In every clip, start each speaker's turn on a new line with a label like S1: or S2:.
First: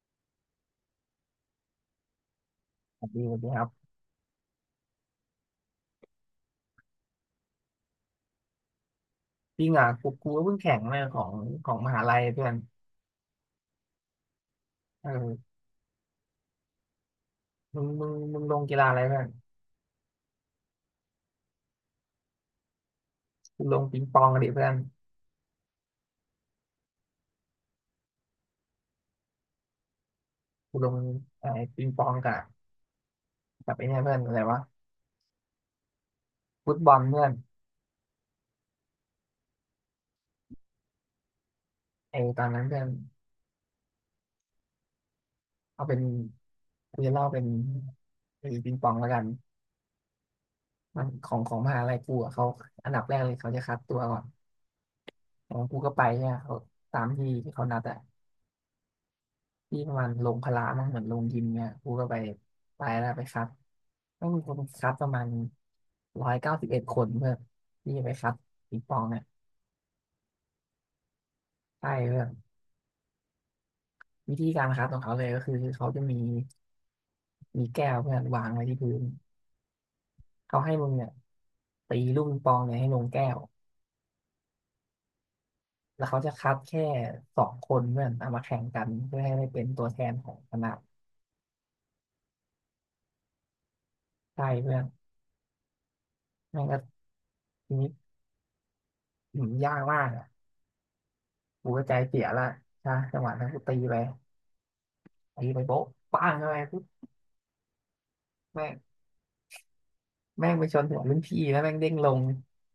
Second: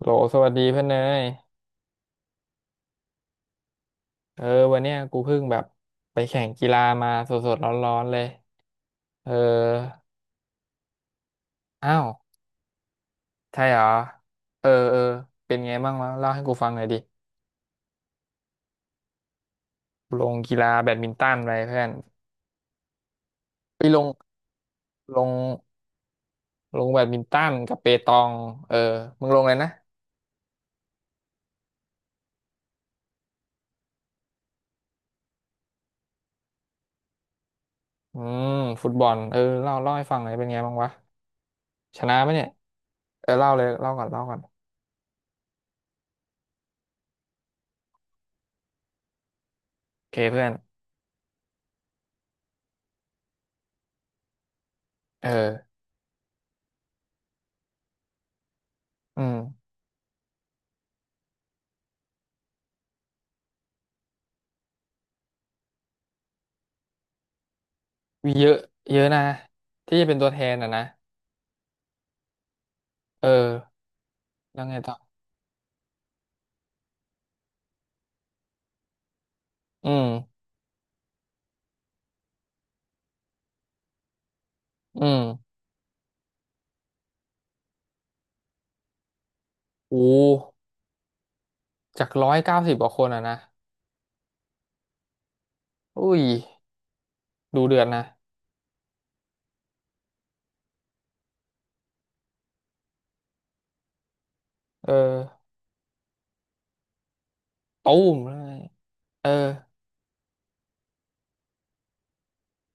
S1: โหลสวัสดีเพื่อนเนย
S2: สวัสดีสวัสดีครับ
S1: เออวันเนี้ยกูเพิ่งแบบไปแข่งกีฬามาสดๆร้อนๆเลยเออ
S2: จริงอ่ะกูก็เพิ่งแข่งมาของม
S1: อ้า
S2: หา
S1: ว
S2: ลัยเพื่อน
S1: ใช่เหรอเออเออ
S2: เออ
S1: เป็นไงบ้างวะเล่าให้กูฟังหน่อยดิ
S2: มึงลงกีฬาอะไรเพื่อน
S1: ลงกีฬาแบดมินตันไปเพื่อน
S2: กูล
S1: ไป
S2: ง
S1: ล
S2: ปิง
S1: ง
S2: ปองกันดิเพื่อน
S1: ลงลงแบดมินตันกับเปตองเออมึงลงเลยนะ
S2: กูลงไอ้ปิงปองกับไอ้เนี่ยเพื่อนอะไรวะฟุตบอลเพื่อน
S1: อืมฟุตบอลเออเล่าเล่าให้ฟังหน่อยเป็นไงบ้างวะชนะ
S2: ไอ้
S1: ปะ
S2: ต
S1: เนี่
S2: อ
S1: ย
S2: นนั้นเพื่อน
S1: เออเล่าเลยเล่าก่อนเล่าก่อน
S2: เอาเป็นกูจะเล่าเป็นไอ้ปิงปองแล้วกัน
S1: โอเคเพื่อน
S2: มันของมหาลัยกูอ่ะเขาอันดับแรกเลยเขาจะคัดตัวก่อนของ
S1: เออ
S2: กูก็ไปเนี่ยเขาตามที่ที่เขานัดอ่ะ
S1: อืม
S2: ที่มันลงพละมั้งเหมือนลงยิมเนี่ยกูก็ไปแล้วไปครับต้องมีคนครับประมาณ191 คนเพื่อที่จะไปค
S1: มี
S2: รับ
S1: เยอะ
S2: ปิงป
S1: เย
S2: อง
S1: อะ
S2: เนี่
S1: นะ
S2: ย
S1: ที่จะเป็นตัวแทนอ่ะนะ
S2: ใช่เพื่อน
S1: เออ
S2: วิธี
S1: แล้ว
S2: การ
S1: ไง
S2: ครับ
S1: ต่
S2: ของ
S1: อ
S2: เขาเลยก็คือเขาจะมีมีแก้วเพื่อนวางไว้ที่พื้น
S1: อืม
S2: เขาให้มึงเนี่ยตีลูกปิงปองเนี่ยให้ลงแก้ว
S1: อืม
S2: แล้วเขาจะคัดแค่สองคนเพื่อนเอามาแข่งกันเพื่อให้ได้เป็นตัว
S1: โอ้
S2: แทนของคณะ
S1: จาก190 กว่าคนอ่ะนะ
S2: ใช่เพื่อน
S1: อุ้ย
S2: แม่งก็
S1: ดู
S2: ที
S1: เดือด
S2: นี้
S1: นะ
S2: ยากมากอ่ะกูก็ใจเสียละใช่จังหวะนั้นกูตีไป
S1: เออ
S2: ตีไปโป๊ะปังอะไรปุ๊บ
S1: ตูมเลย
S2: แม่ง
S1: เออ
S2: แม่งไปชนหัวรุ่นพี่แล้วแม่งเด้งลง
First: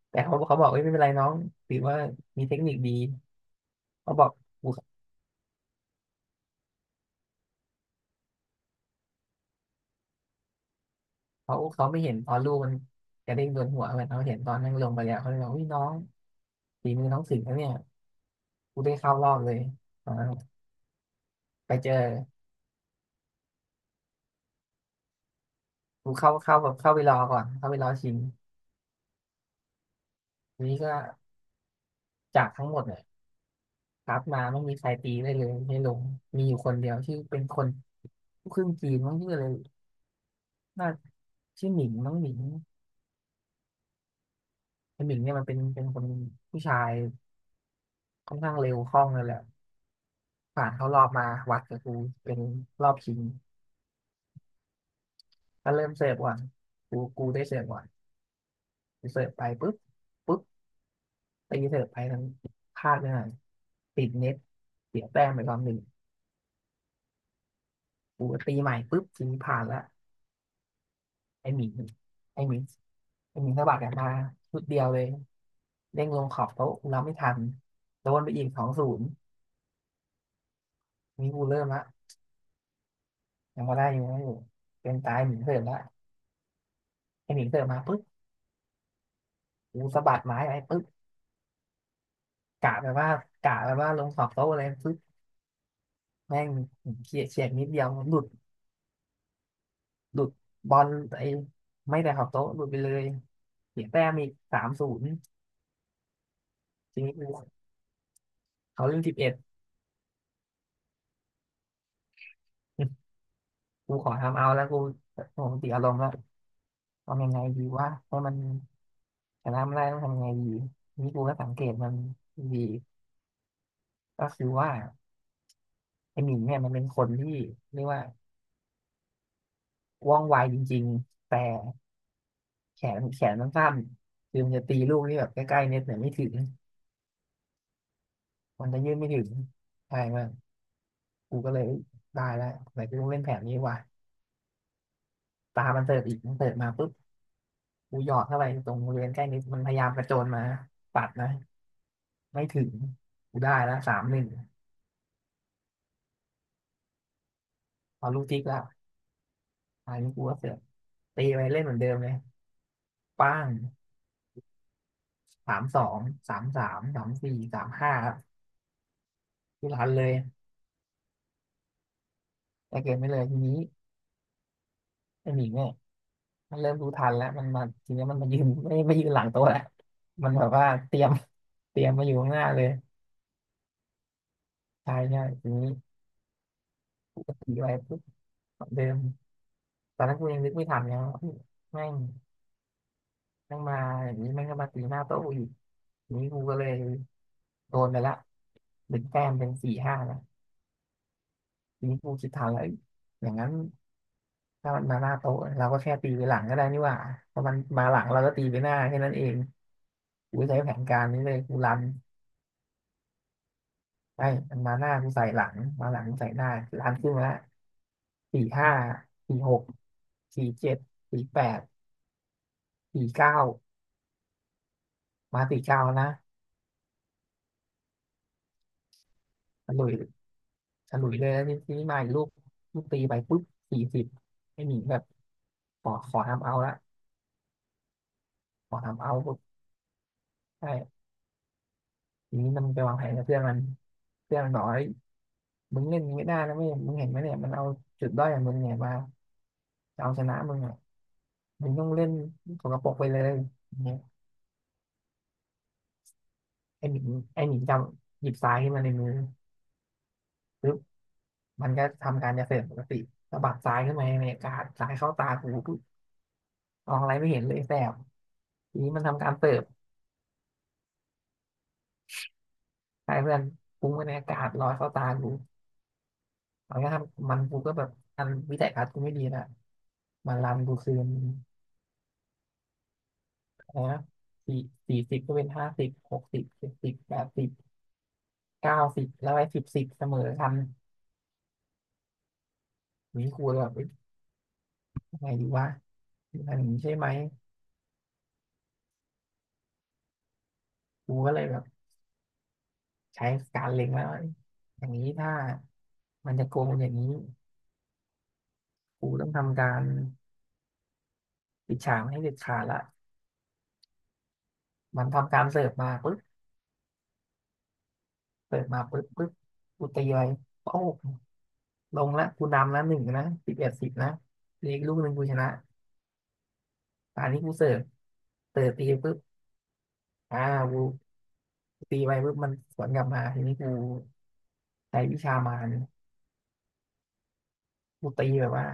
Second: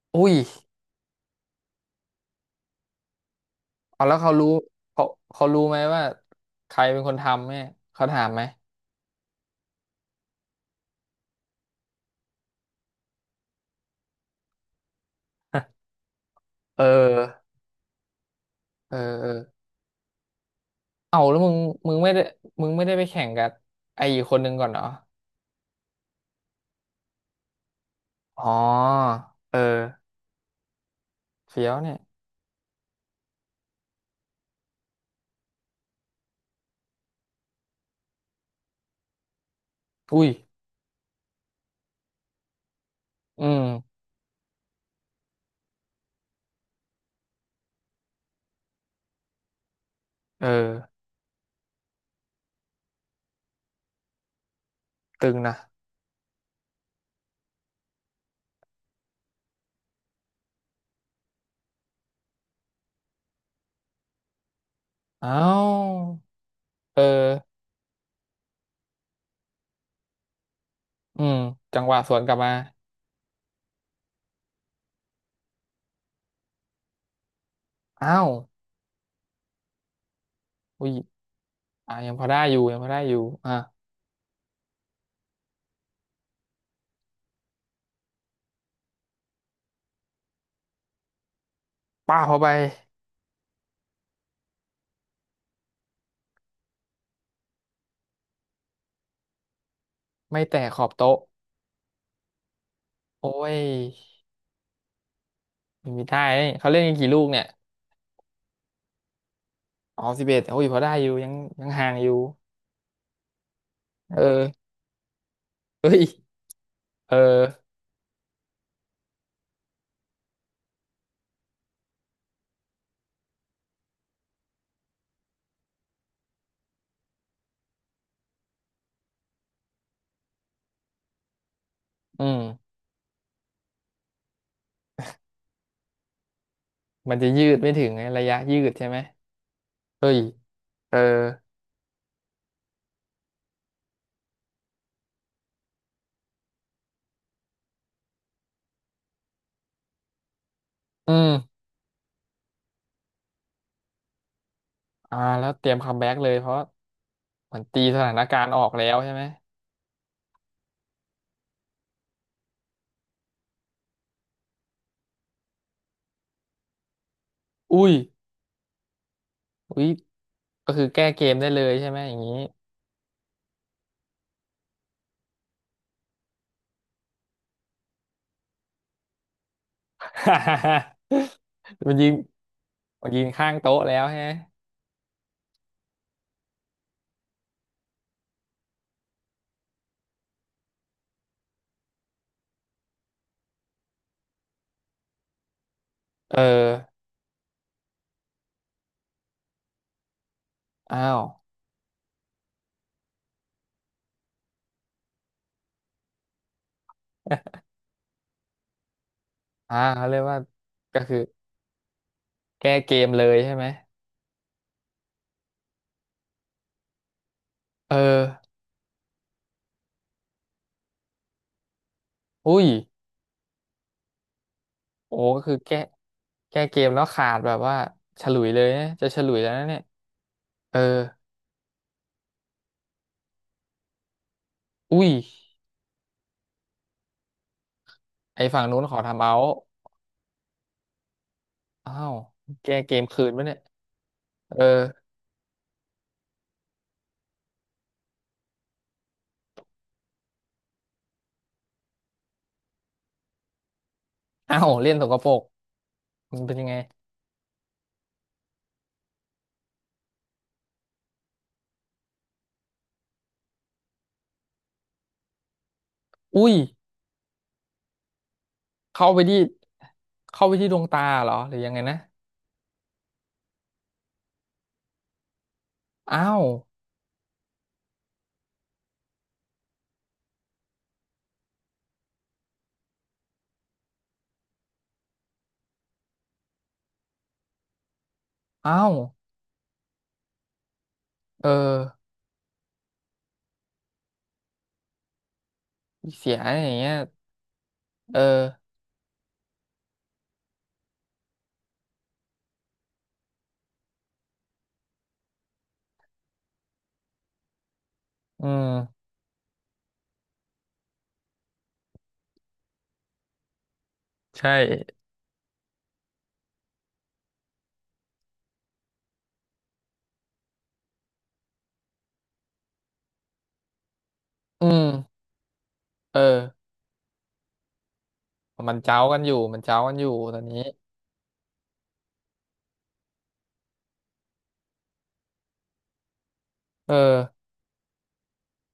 S2: แต่
S1: อุ้ย
S2: เขาบอกเอ้ยไม่เป็นไรน้องถือว่ามีเทคนิคดี
S1: เอา
S2: เขา
S1: แล้ว
S2: บอ
S1: เขา
S2: ก
S1: รู้เขาเขารู้ไหมว่าใครเป็นคนทำเนี่ยเขาถามไหม
S2: เขาเขาไม่เห็นตอนลูกมันกระเด้งโดนหัวเหมือนเขาเห็นตอนนั่งลงไปแล้วเขาเลยบอกอุ้ยน้อ ง
S1: เออ
S2: ฝีมือน้องสึกนะเนี่ยกูได้
S1: เออ
S2: เข้า
S1: เอ
S2: ร
S1: อ
S2: อบเลยตอนนั้น
S1: เอาแล้วมึง
S2: ไปเจ
S1: มึ
S2: อ
S1: งไม่ได้มึงไม่ได้ไปแข่งกับไอ้อีกคนนึงก่อนเหรอ
S2: กูเข้าแบบเข้าไปรอก่อนเข้าไปรอชิง
S1: อ๋อเออ
S2: ทีนี้ก็
S1: เฟี้ยวเนี่ย
S2: จากทั้งหมดเนี่ยครับมาไม่มีใครตีได้เลยไม่ลงมีอยู่คนเดียวที่เป็นคนลูกครึ่งจีนมั้งชื่ออะไร
S1: อุ้ย
S2: น่าชื่อหมิงน้องหมิง
S1: อืม
S2: คุณหมิงเนี่ยมันเป็นคนผู้ชายค่อนข้างเร็วคล่องเลยแหละ
S1: เออ
S2: ผ่านเข้ารอบมาวัดกับกูเป็นรอบชิง
S1: ตึงนะ
S2: ก็เริ่มเสิร์ฟก่อนกูได้เสิร์ฟก่อนกูเสิร์ฟไปปุ๊บปุ๊บตีเสิร์ฟไปทั้งพลาดไปหน่อยติดเน็ตเสียแต้ม
S1: เอ้า
S2: ไปรอบหนึ่ง
S1: เออ
S2: กูก็ตีใหม่ปุ๊บทีนี้ผ่านละ
S1: อืม
S2: ไอหมิง
S1: จังหวะสวนกลับ
S2: ไอ
S1: มา
S2: หมิงไอหมิงสะบัดกลับมาชุดเดียวเลยเด้งลงขอบโต๊ะกูรบไม่ทันโด
S1: อ้า
S2: น
S1: ว
S2: ไปอีก2-0
S1: อุ้ย
S2: นี่กูเริ่มละ
S1: อ่ะยังพอได้อยู่ยังพอได้อยู่อ่ะ
S2: ยังพอได้อยู่ังไม่อยู่เป็นตายหมิงเสิร์ฟละไอหมิงเสิร์ฟมาปุ๊บ กูสะบัดไม้ไปปึ๊บ
S1: ป้าบเข้าไป
S2: กะแบบว่ากะแบบว่าลงขอบโต๊ะอะไรปึ๊บแม่งเฉียดเฉียดนิดเดียวหลุด
S1: ไม่แตะ
S2: บ
S1: ข
S2: อ
S1: อ
S2: ล
S1: บโต๊ะ
S2: ไอ้ไม่แต่ขอบโต๊ะหลุดไปเลย
S1: โอ้ย
S2: เสียแต้มอีก3-0
S1: ไม่มีได้นี่เขาเล่นกัน
S2: ที
S1: กี่
S2: นี้
S1: ลู
S2: กู
S1: กเนี่ย
S2: เขาเล่นสิบเอ็ด
S1: อ๋อ11โอ้ยพอได้อยู่ยังยังห่างอยู่
S2: กูขอ
S1: เอ
S2: ทำเอาแล้
S1: อ
S2: วกูโอ้โหติดอารม
S1: เฮ้
S2: ณ์
S1: ย
S2: แล้ว
S1: เออ
S2: ทำยังไงดีว่าให้มันชนะไม่ได้ต้องทำยังไงดีนี่กูก็สังเกตมันดีก็คือว่าไอ้หมิงเนี่ยมันเป็นคนที่เรียกว่าว่องไวจริงๆแต่
S1: อืม
S2: แขนมันสั้นคือมันจะตีลูกที่แบบใกล้ๆเน็ตเนี่ยไม่ถึง
S1: มันจะยืดไม่ถึงไงระยะยื
S2: มัน
S1: ด
S2: จะ
S1: ใช่
S2: ยื
S1: ไห
S2: ด
S1: ม
S2: ไม่ถึงใช่
S1: เฮ้ย
S2: มาก
S1: เออ
S2: กูก็เลยเอ้ยได้แล้วไหนกูต้องเล่นแผนนี้ว่ะตามันเสิร์ฟอีกมันเสิร์ฟมาปุ๊บกูหยอดเข้าไปตรงบริเวณใกล้เน็ตมันพยายามกระโจนมาปัด
S1: อื
S2: นะ
S1: ม
S2: ไม่ถึงกูได้แล้ว3-1
S1: อ่าแล้วเตรียมคัมแบ็กเลยเพราะเหมือนตีส
S2: พอ
S1: ถา
S2: ลู
S1: น
S2: ก
S1: กา
S2: ทิก
S1: รณ์อ
S2: แล้
S1: อ
S2: ว
S1: กแล้วใช่ไหม
S2: อันนี้กูก็เสิร์ฟตีไปเล่นเหมือนเดิมเลยป้าง3-23-33-4สาม
S1: อุ้ย
S2: ห้าทุก
S1: อุ้
S2: รั
S1: ย
S2: นเลย
S1: ก็คือแก้เกมได้เลยใช่ไหมอย่างนี้
S2: แต่เกิไม่เลยทีนี้ไอ้หนิงเนี่ย มันเริ่มรู้ทันแล้วมันมาทีนี้มันมายืนไม่ยืนหลังโต๊ะแล้วมันแบบว่าเต รียมเตรียม
S1: มัน
S2: มา
S1: ยิ
S2: อ
S1: ง
S2: ยู่ข้างหน้าเลย
S1: มันยิงข้างโต๊ะแล้วใช่ไหม
S2: ใช่ใช่ทีนี้ขี่ไปปุ๊บเหมือนเดิมตอนนั้นกูยังนึกไม่ทันไงว่าเฮ้ยแม่งแม่งมาอย่างนี้แม่งก็มาตีหน้าโต๊ะกูอีกทีนี้
S1: เอ
S2: กู
S1: อ
S2: ก็เลยโดนไปละหนึ่งแต้มเป็น4-5นะ
S1: อ้าว
S2: ทีนี้กูคิดทันแล้วเอ้ยอย่างนั้นถ้ามันมาหน้าโต๊ะเราก็แค่ตีไปหลังก็ได้นี่หว่าถ้ามันมาหลังเราก็ตีไปหน้าแค่นั้นเอง
S1: อ่าเขาเรียก
S2: กู
S1: ว่า
S2: ใช้แผนกา
S1: ก็
S2: ร
S1: คือ
S2: นี้เลยกูรัน
S1: แก้เกมเลยใช่ไหม
S2: ใช่มันมาหน้ากูใส่หลังมาหลังกูใส่หน้าร้านขึ้นมาละ
S1: เออ
S2: สี่ห้าสี่หกสี่เจ็ดสี่แปด
S1: อุ้ย
S2: สี่เก้า
S1: โอ้ก็
S2: มา
S1: คือ
S2: สี่
S1: แก้
S2: เก้านะ
S1: แก้เกมแล้วขาดแบบว่าฉลุยเลยนะจะฉลุยแล้วนะ
S2: ฉ
S1: เนี่ย
S2: ลุย
S1: เออ
S2: ฉลุยเลยแล้วทีนี้มาอีกลูกลูกตีไปปุ๊บสี่สิบไม่หนีแบบ
S1: อุ้ย
S2: ขอทำเอาละ
S1: ไอฝั่ง
S2: ขอ
S1: นู้นขอ
S2: ทำเอา
S1: ทำเอา
S2: ปุ๊บ
S1: ท์
S2: ใช่
S1: อ้าว
S2: ทีนี้มัน
S1: แก้
S2: ไป
S1: เก
S2: วาง
S1: ม
S2: แผนกั
S1: คื
S2: บ
S1: น
S2: เพื่อน
S1: ปะ
S2: มั
S1: เนี่
S2: น
S1: ย
S2: เพื่อนมัน
S1: เอ
S2: บอ
S1: อ
S2: กเฮ้ยมึงเล่นอย่างนี้ไม่ได้นะไม่มึงเห็นไหมเนี่ยมันเอาจุดด้อยของมึงเนี่ยมาจะเอาชนะมึงอ่ะมึงต้องเล่นสกปรกไปเลยอย่างเนี่ย
S1: อ้าวเล่นสกปรกมันเป็นยังไง
S2: ไอหมิงไอหมิงจำหยิบทรายขึ้นมาในมือปึ๊บ มันก็ทำการเกษตรปกติสะบัดซ้ายขึ้นมาในอากาศซ้ายเข้าตากูปุ๊บ
S1: อุ้ย
S2: มองอะไรไม่เห็นเลยแสบทีนี้มัน
S1: เข้าไป
S2: ทำการ
S1: ที่
S2: เสิร์ฟ
S1: เข้าไปที่ดวงตาเหรอหรือยังไงนะ
S2: ใช้เพื่อนฟุ้งไปในอากาศลอยเข้าตากู
S1: อ้าว
S2: มันก็ทำมันกูก็แบบอันวิสัยทัศกูไม่ดีนะมันรันกูคืนอะไรนะสี่สี่สิบก็เป็นห้าสิบหกสิบเจ็ดสิบแปดสิบเก้า
S1: อ้าว
S2: สิบแล้วไอ้สิบสิบเสมอกัน
S1: เออ
S2: อย่นี้กูยแบบเอ้ยยังไงดีวะ
S1: เสีย
S2: อัน
S1: อย่าง
S2: นี้
S1: เงี้
S2: ใช่
S1: ย
S2: ไหม
S1: เออ
S2: กูก็เลยแบบใช้การเล็งแล้วาอย่างนี้ถ้ามันจะโกงอย่างนี้
S1: อืม
S2: ครูต้องทำการปิดฉากให้เด็ดขาดละ
S1: ใช่
S2: มันทำการเสิร์ฟมาปุ๊บเสิร์ฟมาปุ๊บปุ๊บกูตีไปโอ้โหลงละกูนำละหนึ่งนะสิบเอ็ดสิบนะเหลื
S1: อื
S2: ออีก
S1: ม
S2: ลูกหนึ่งกูชนะ
S1: เออ
S2: ตอนนี้กูเสิร์ฟเสิร์ฟ
S1: มัน
S2: ตี
S1: เจ้า
S2: ปุ๊
S1: กั
S2: บ
S1: นอยู่มันเจ้ากันอยู่ต
S2: อ่า
S1: อนนี้
S2: กูตีไปปุ๊บมันสวนกลับมาทีนี้กูใช้วิชามาร
S1: เออ
S2: กูตีแบบว่า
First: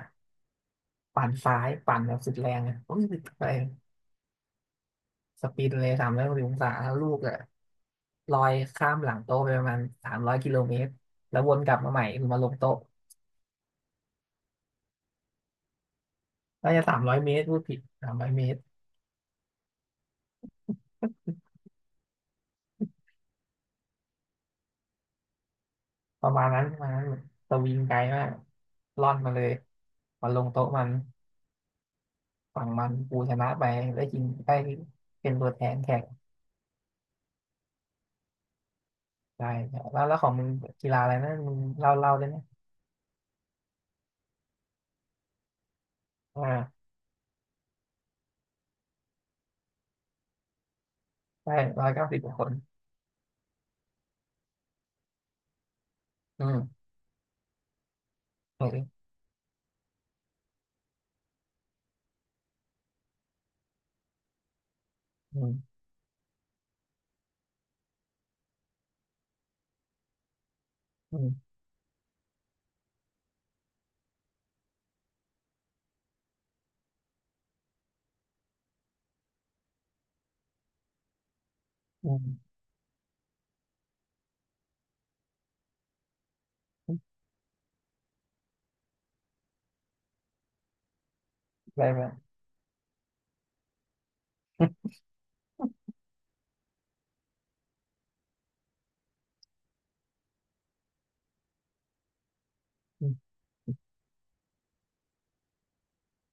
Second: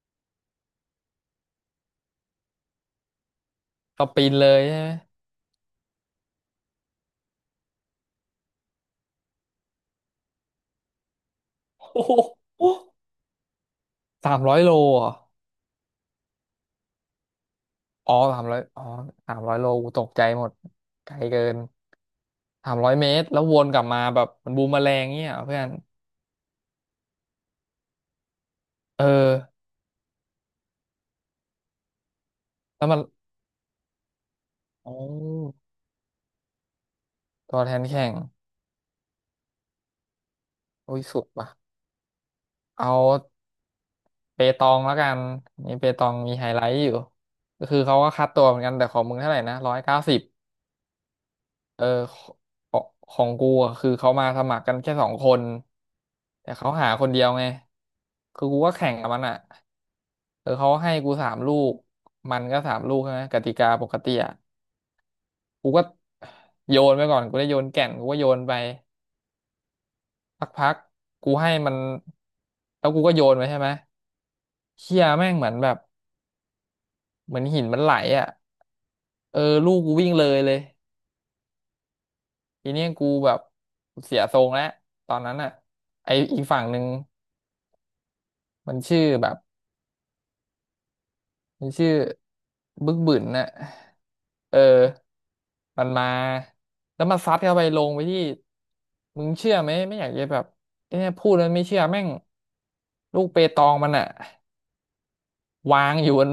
S2: ปั่นซ้ายปั่นแบบสุดแรงอ่ะปุ๊บไป
S1: ก็ปีนเลยใช่ไหม
S2: สปินเลย360 องศาแล้วลูกอ่ะลอยข้ามหลังโต๊ะไปประมาณ300 กิโลเมตรแล้ววนกลับมาให
S1: โอ้
S2: ม่
S1: โห
S2: คือมาลงโต๊ะ
S1: 300 โลเหรอ
S2: น่าจะ300 เมตรพูดผิดสา
S1: อ๋อ
S2: มร้อย
S1: สา
S2: เม
S1: มร้
S2: ต
S1: อย
S2: ร
S1: อ๋อสามร้อยโลกูตกใจหมดไกลเกิน300 เมตรแล้ววนกลับมาแบบมันบูมแมอแรงเงี้ยเหรอเพื่อน
S2: ประมาณนั้นประมาณนั้นสวิงไกลมาก
S1: เอ
S2: ล่อนมา
S1: อ
S2: เลยมาลงโต๊ะมันฝั่ง
S1: แล้
S2: มั
S1: ว
S2: น
S1: มัน
S2: กูชนะไปได้กินได้
S1: โอ้
S2: เป็นตัวแทนแข่ง
S1: ตัวแทนแข่ง
S2: ได้แล้วแล้วของมึงกี
S1: โอ้
S2: ฬา
S1: ย
S2: อะไร
S1: สุด
S2: นะ
S1: ว่ะ
S2: มึงเล่าเล่าได้ไหม
S1: เอาเปตองแล้วกันนี่เปตองมี
S2: อ่
S1: ไฮไลท์
S2: า
S1: อยู่ก็คือเขาก็คัดตัวเหมือนกันแต่ของมึงเท่าไหร่นะร้อยเก้าสิบ
S2: ได้
S1: เอ
S2: ร้
S1: อ
S2: อยเก้า
S1: ข
S2: สิบกว่าคน
S1: องของกูอะคือเขามาสมัครกันแค่2 คน
S2: อื
S1: แต่เขา
S2: ม
S1: หาคนเดียวไงคือกู
S2: ออ
S1: ก็แข่ง
S2: เค
S1: กับมันอ่ะเออเขาให้กูสามลูกมันก็สามลูกใช่ไหมกติกาปกติอ่ะ
S2: อื
S1: กู
S2: ม
S1: ก็โยนไปก่อนกูได้โยนแก่นกูก็โยนไปสักพัก
S2: อื
S1: กู
S2: ม
S1: ให้มันแล้วกูก็โยนไปใช่ไหมเชี่ยแม่งเหมือนแบบเหมือนหินมันไหลอ่ะเออลูกกูวิ่งเลยเลย
S2: อืม
S1: ทีเนี้ยกูแบบเสียทรงแล้วตอนนั้นอ่ะไออีกฝั่งหนึ่ง มันชื่อแบบมัน
S2: อะไร
S1: ชื่อ
S2: แบบ
S1: บึกบึนน่ะ เออมันมาแล้วมันซัดเข้าไปลงไปที่มึงเชื่อไหมไม่อยากจะแบบเนี่ยพูดแล้วไม่เชื่อแม่งลูกเปตองมันอะวางอยู่บน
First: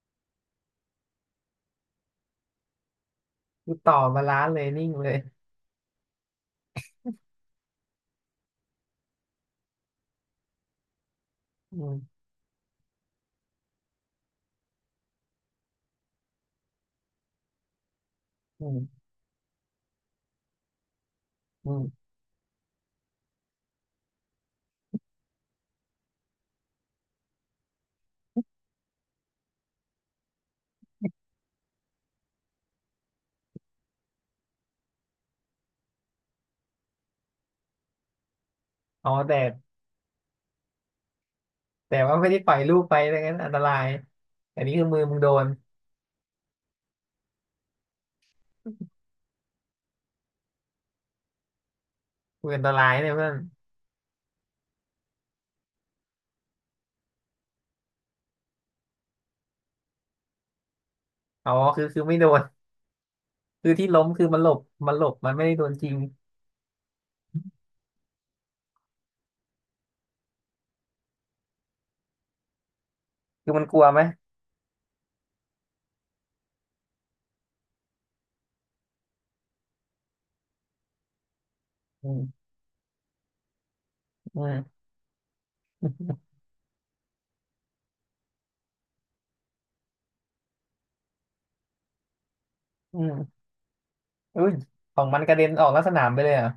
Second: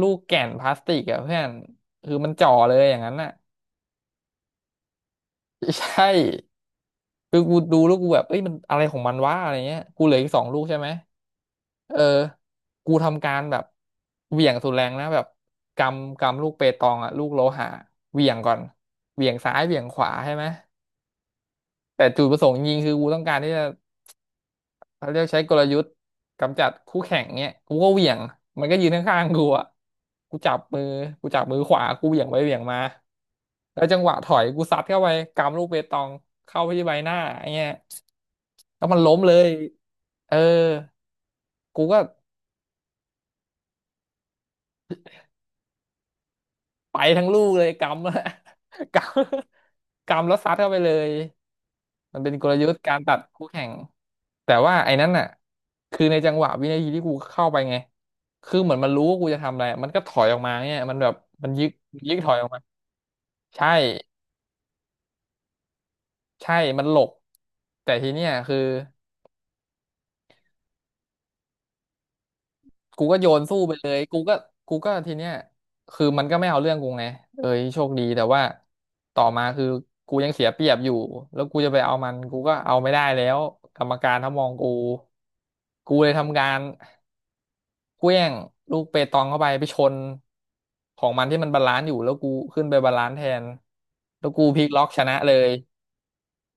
S1: ลูกแก่นพลาสติกอะเพื่อนคือมันจ่อเลยอย่างนั้นน่ะ
S2: กู ต่อมาล้านเลยนิ่งเลย
S1: ใช่ คือกูดูแล้วกูแบบเอ้ยมันอะไรของมันวะอะไรเงี้ยกูเหลืออีก2 ลูกใช่ไหม
S2: อื
S1: เออ
S2: ม
S1: กูทำการแบบเหวี่ยงสุดแรงนะแบบกำกำลูกเปตองอะลูกโลหะเหวี่ยงก่อน
S2: อืม
S1: เหวี่ยงซ้ายเหวี่ยงขวาใช่ไหม
S2: อื
S1: แต่
S2: ม
S1: จุดประสงค์จริงๆคือกูต้องการที่จะเขาเรียกใช้กลยุทธ์กำจัดคู่แข่งเนี้ยกูก็เหวี่ยงมันก็ยืนข้างๆกูอะกูจับมือกูจับมือขวากูเหวี่ยงไปเหวี่ยงมาแล้วจังหวะถอยกูซัดเข้าไปกำลูกเปตองเข้าไปที่ใบหน้าไอ้เงี้ย ก็มัน
S2: อ๋อ
S1: ล้มเล
S2: แต่
S1: ยเออกูก็
S2: ว่าไม่ได้ปล่อยลูกไปดังนั้นอันตรายอันนี้คือมือมึงโดน
S1: ไปทั้งลูกเลยกำแล้ว กำกำแล้วซัดเข้าไปเลย มันเป็นก
S2: มื
S1: ล
S2: ออัน
S1: ยุ
S2: ต
S1: ทธ์
S2: ราย
S1: การ
S2: เนี่
S1: ตั
S2: ย
S1: ด
S2: เพื่อน
S1: คู่แข่งแต่ว่าไอ้นั้นน่ะคือในจังหวะวินาทีที่กูเข้าไปไง คือเหมือนมันรู้ว่ากูจะทำอะไร มันก็ถอยออกมาเนี่ยมันแบบมั
S2: อ๋
S1: น
S2: อ
S1: ยึก
S2: คือ
S1: มั
S2: คือ
S1: นยึ
S2: ไม่
S1: ก
S2: โด
S1: ถอย
S2: น
S1: ออกมา ใช่
S2: คือที่ล้มคือมันหลบมันหลบมันไม่ได้โดนจริง
S1: ใช่มันหลบแต่ทีเนี้ยคือ กูก็โยน
S2: คือ
S1: สู้
S2: มัน
S1: ไป
S2: กลัว
S1: เลย
S2: ไหม
S1: กูก็กูก็ทีเนี้ยคือมันก็ไม่เอาเรื่องกูไงเอ้ยโชคดีแต่ว่าต่อมาคือกูยังเสียเปรียบอยู่แล้วกูจะไปเอามั
S2: อื
S1: นกู
S2: ม
S1: ก็เอาไม่ได้แล้วกรรมการถ้า
S2: อื
S1: มองกู
S2: ม
S1: กูเลยทำ การเขว้งลูกเปตองเข้าไปไปชนของมันที่มันบาลานซ์อยู่แล้วกูขึ้นไปบา
S2: อื
S1: ลานซ์แท
S2: ม
S1: นแล้วกู
S2: อุ้ย
S1: พลิกล็อก
S2: ข
S1: ช
S2: อง
S1: นะ
S2: มัน
S1: เล
S2: กระเด็
S1: ย
S2: นออกนอกสนามไปเลยเหรอ่ะ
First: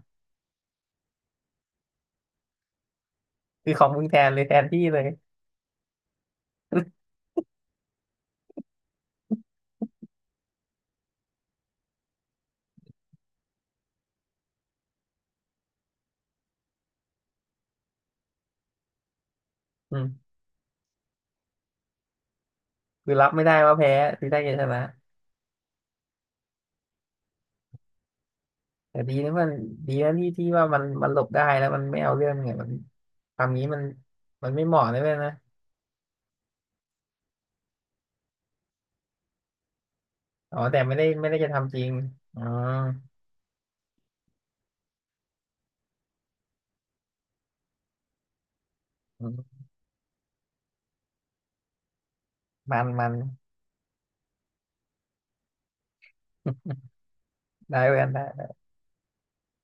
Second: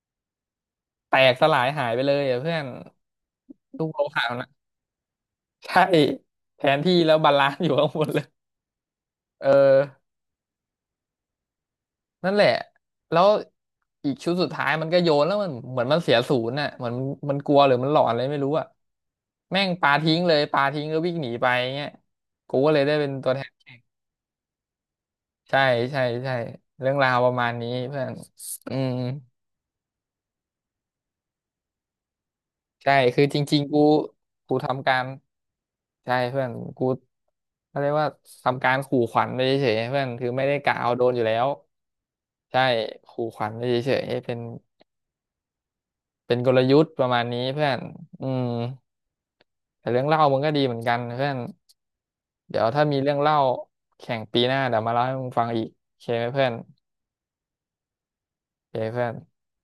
S1: แตกสลายหายไปเลยอะเพื่อน
S2: คือข
S1: ลู
S2: อ
S1: ก
S2: ง
S1: โล
S2: มึงแท
S1: หะ
S2: นเลย
S1: นะ
S2: แทนที่เลย
S1: ใช่แทนที่แล้ วบาลานซ์อยู่ข้างบนเลยเออ นั่นแหละแล้วอีกชุดสุดท้ายมันก็โยนแล้วมันเหมือนมันเสียศูนย์น่ะเหมือนมันกลัวหรือมันหลอนอะไรไม่รู้อ่ะแม่งปา
S2: อื
S1: ทิ้ง
S2: ม
S1: เลยปาทิ้งก็วิ่งหนีไปเงี้ยกูก็เลยได้เป็น
S2: คือรั
S1: ตั
S2: บ
S1: วแท
S2: ไม่
S1: น
S2: ได้ว่าแพ้คือได้แค่ชนะ
S1: ใช่ใช่ใช่เรื่องราวประมาณนี้เพื่อนอืม
S2: แต่ดีนะมันดีนะที่ที่ว่ามันมันหลบได้แล้วมันไม่เอาเรื่องเนี่ยมัน
S1: ใช่คือจ
S2: ทำ
S1: ริง
S2: งี้
S1: ๆ
S2: มั
S1: กู
S2: นมัน
S1: กู
S2: ไม่เหมาะ
S1: ทำกา
S2: เลย
S1: ร
S2: เว้ยนะ
S1: ใช่เพื่อนกูเขาเรียกว่าทำการขู่ขวัญไปเฉยๆเพื่อนคือไม่ได้
S2: อ๋อ
S1: กะ
S2: แต่
S1: เอา
S2: ไม่
S1: โด
S2: ได้
S1: นอยู่
S2: ไม่
S1: แล้
S2: ได้
S1: ว
S2: จะทำจริงอ๋อ
S1: ใช่ขู่ขวัญไปเฉยๆเป็น เป็นกลยุทธ์ประมาณนี้เพื่อนอืม
S2: อืม
S1: แต่เรื่องเล่ามึงก็ดีเหมือนกันเพื่อนเดี๋ยว
S2: มั
S1: ถ้า
S2: น
S1: มี
S2: มั
S1: เรื่
S2: น
S1: องเล่าแข่งปีหน้าเดี๋ยวมาเล่าให้มึงฟังอีกโอเคไหมเพื่อน
S2: ได้เพื่อนได้
S1: โอเคเพื่อน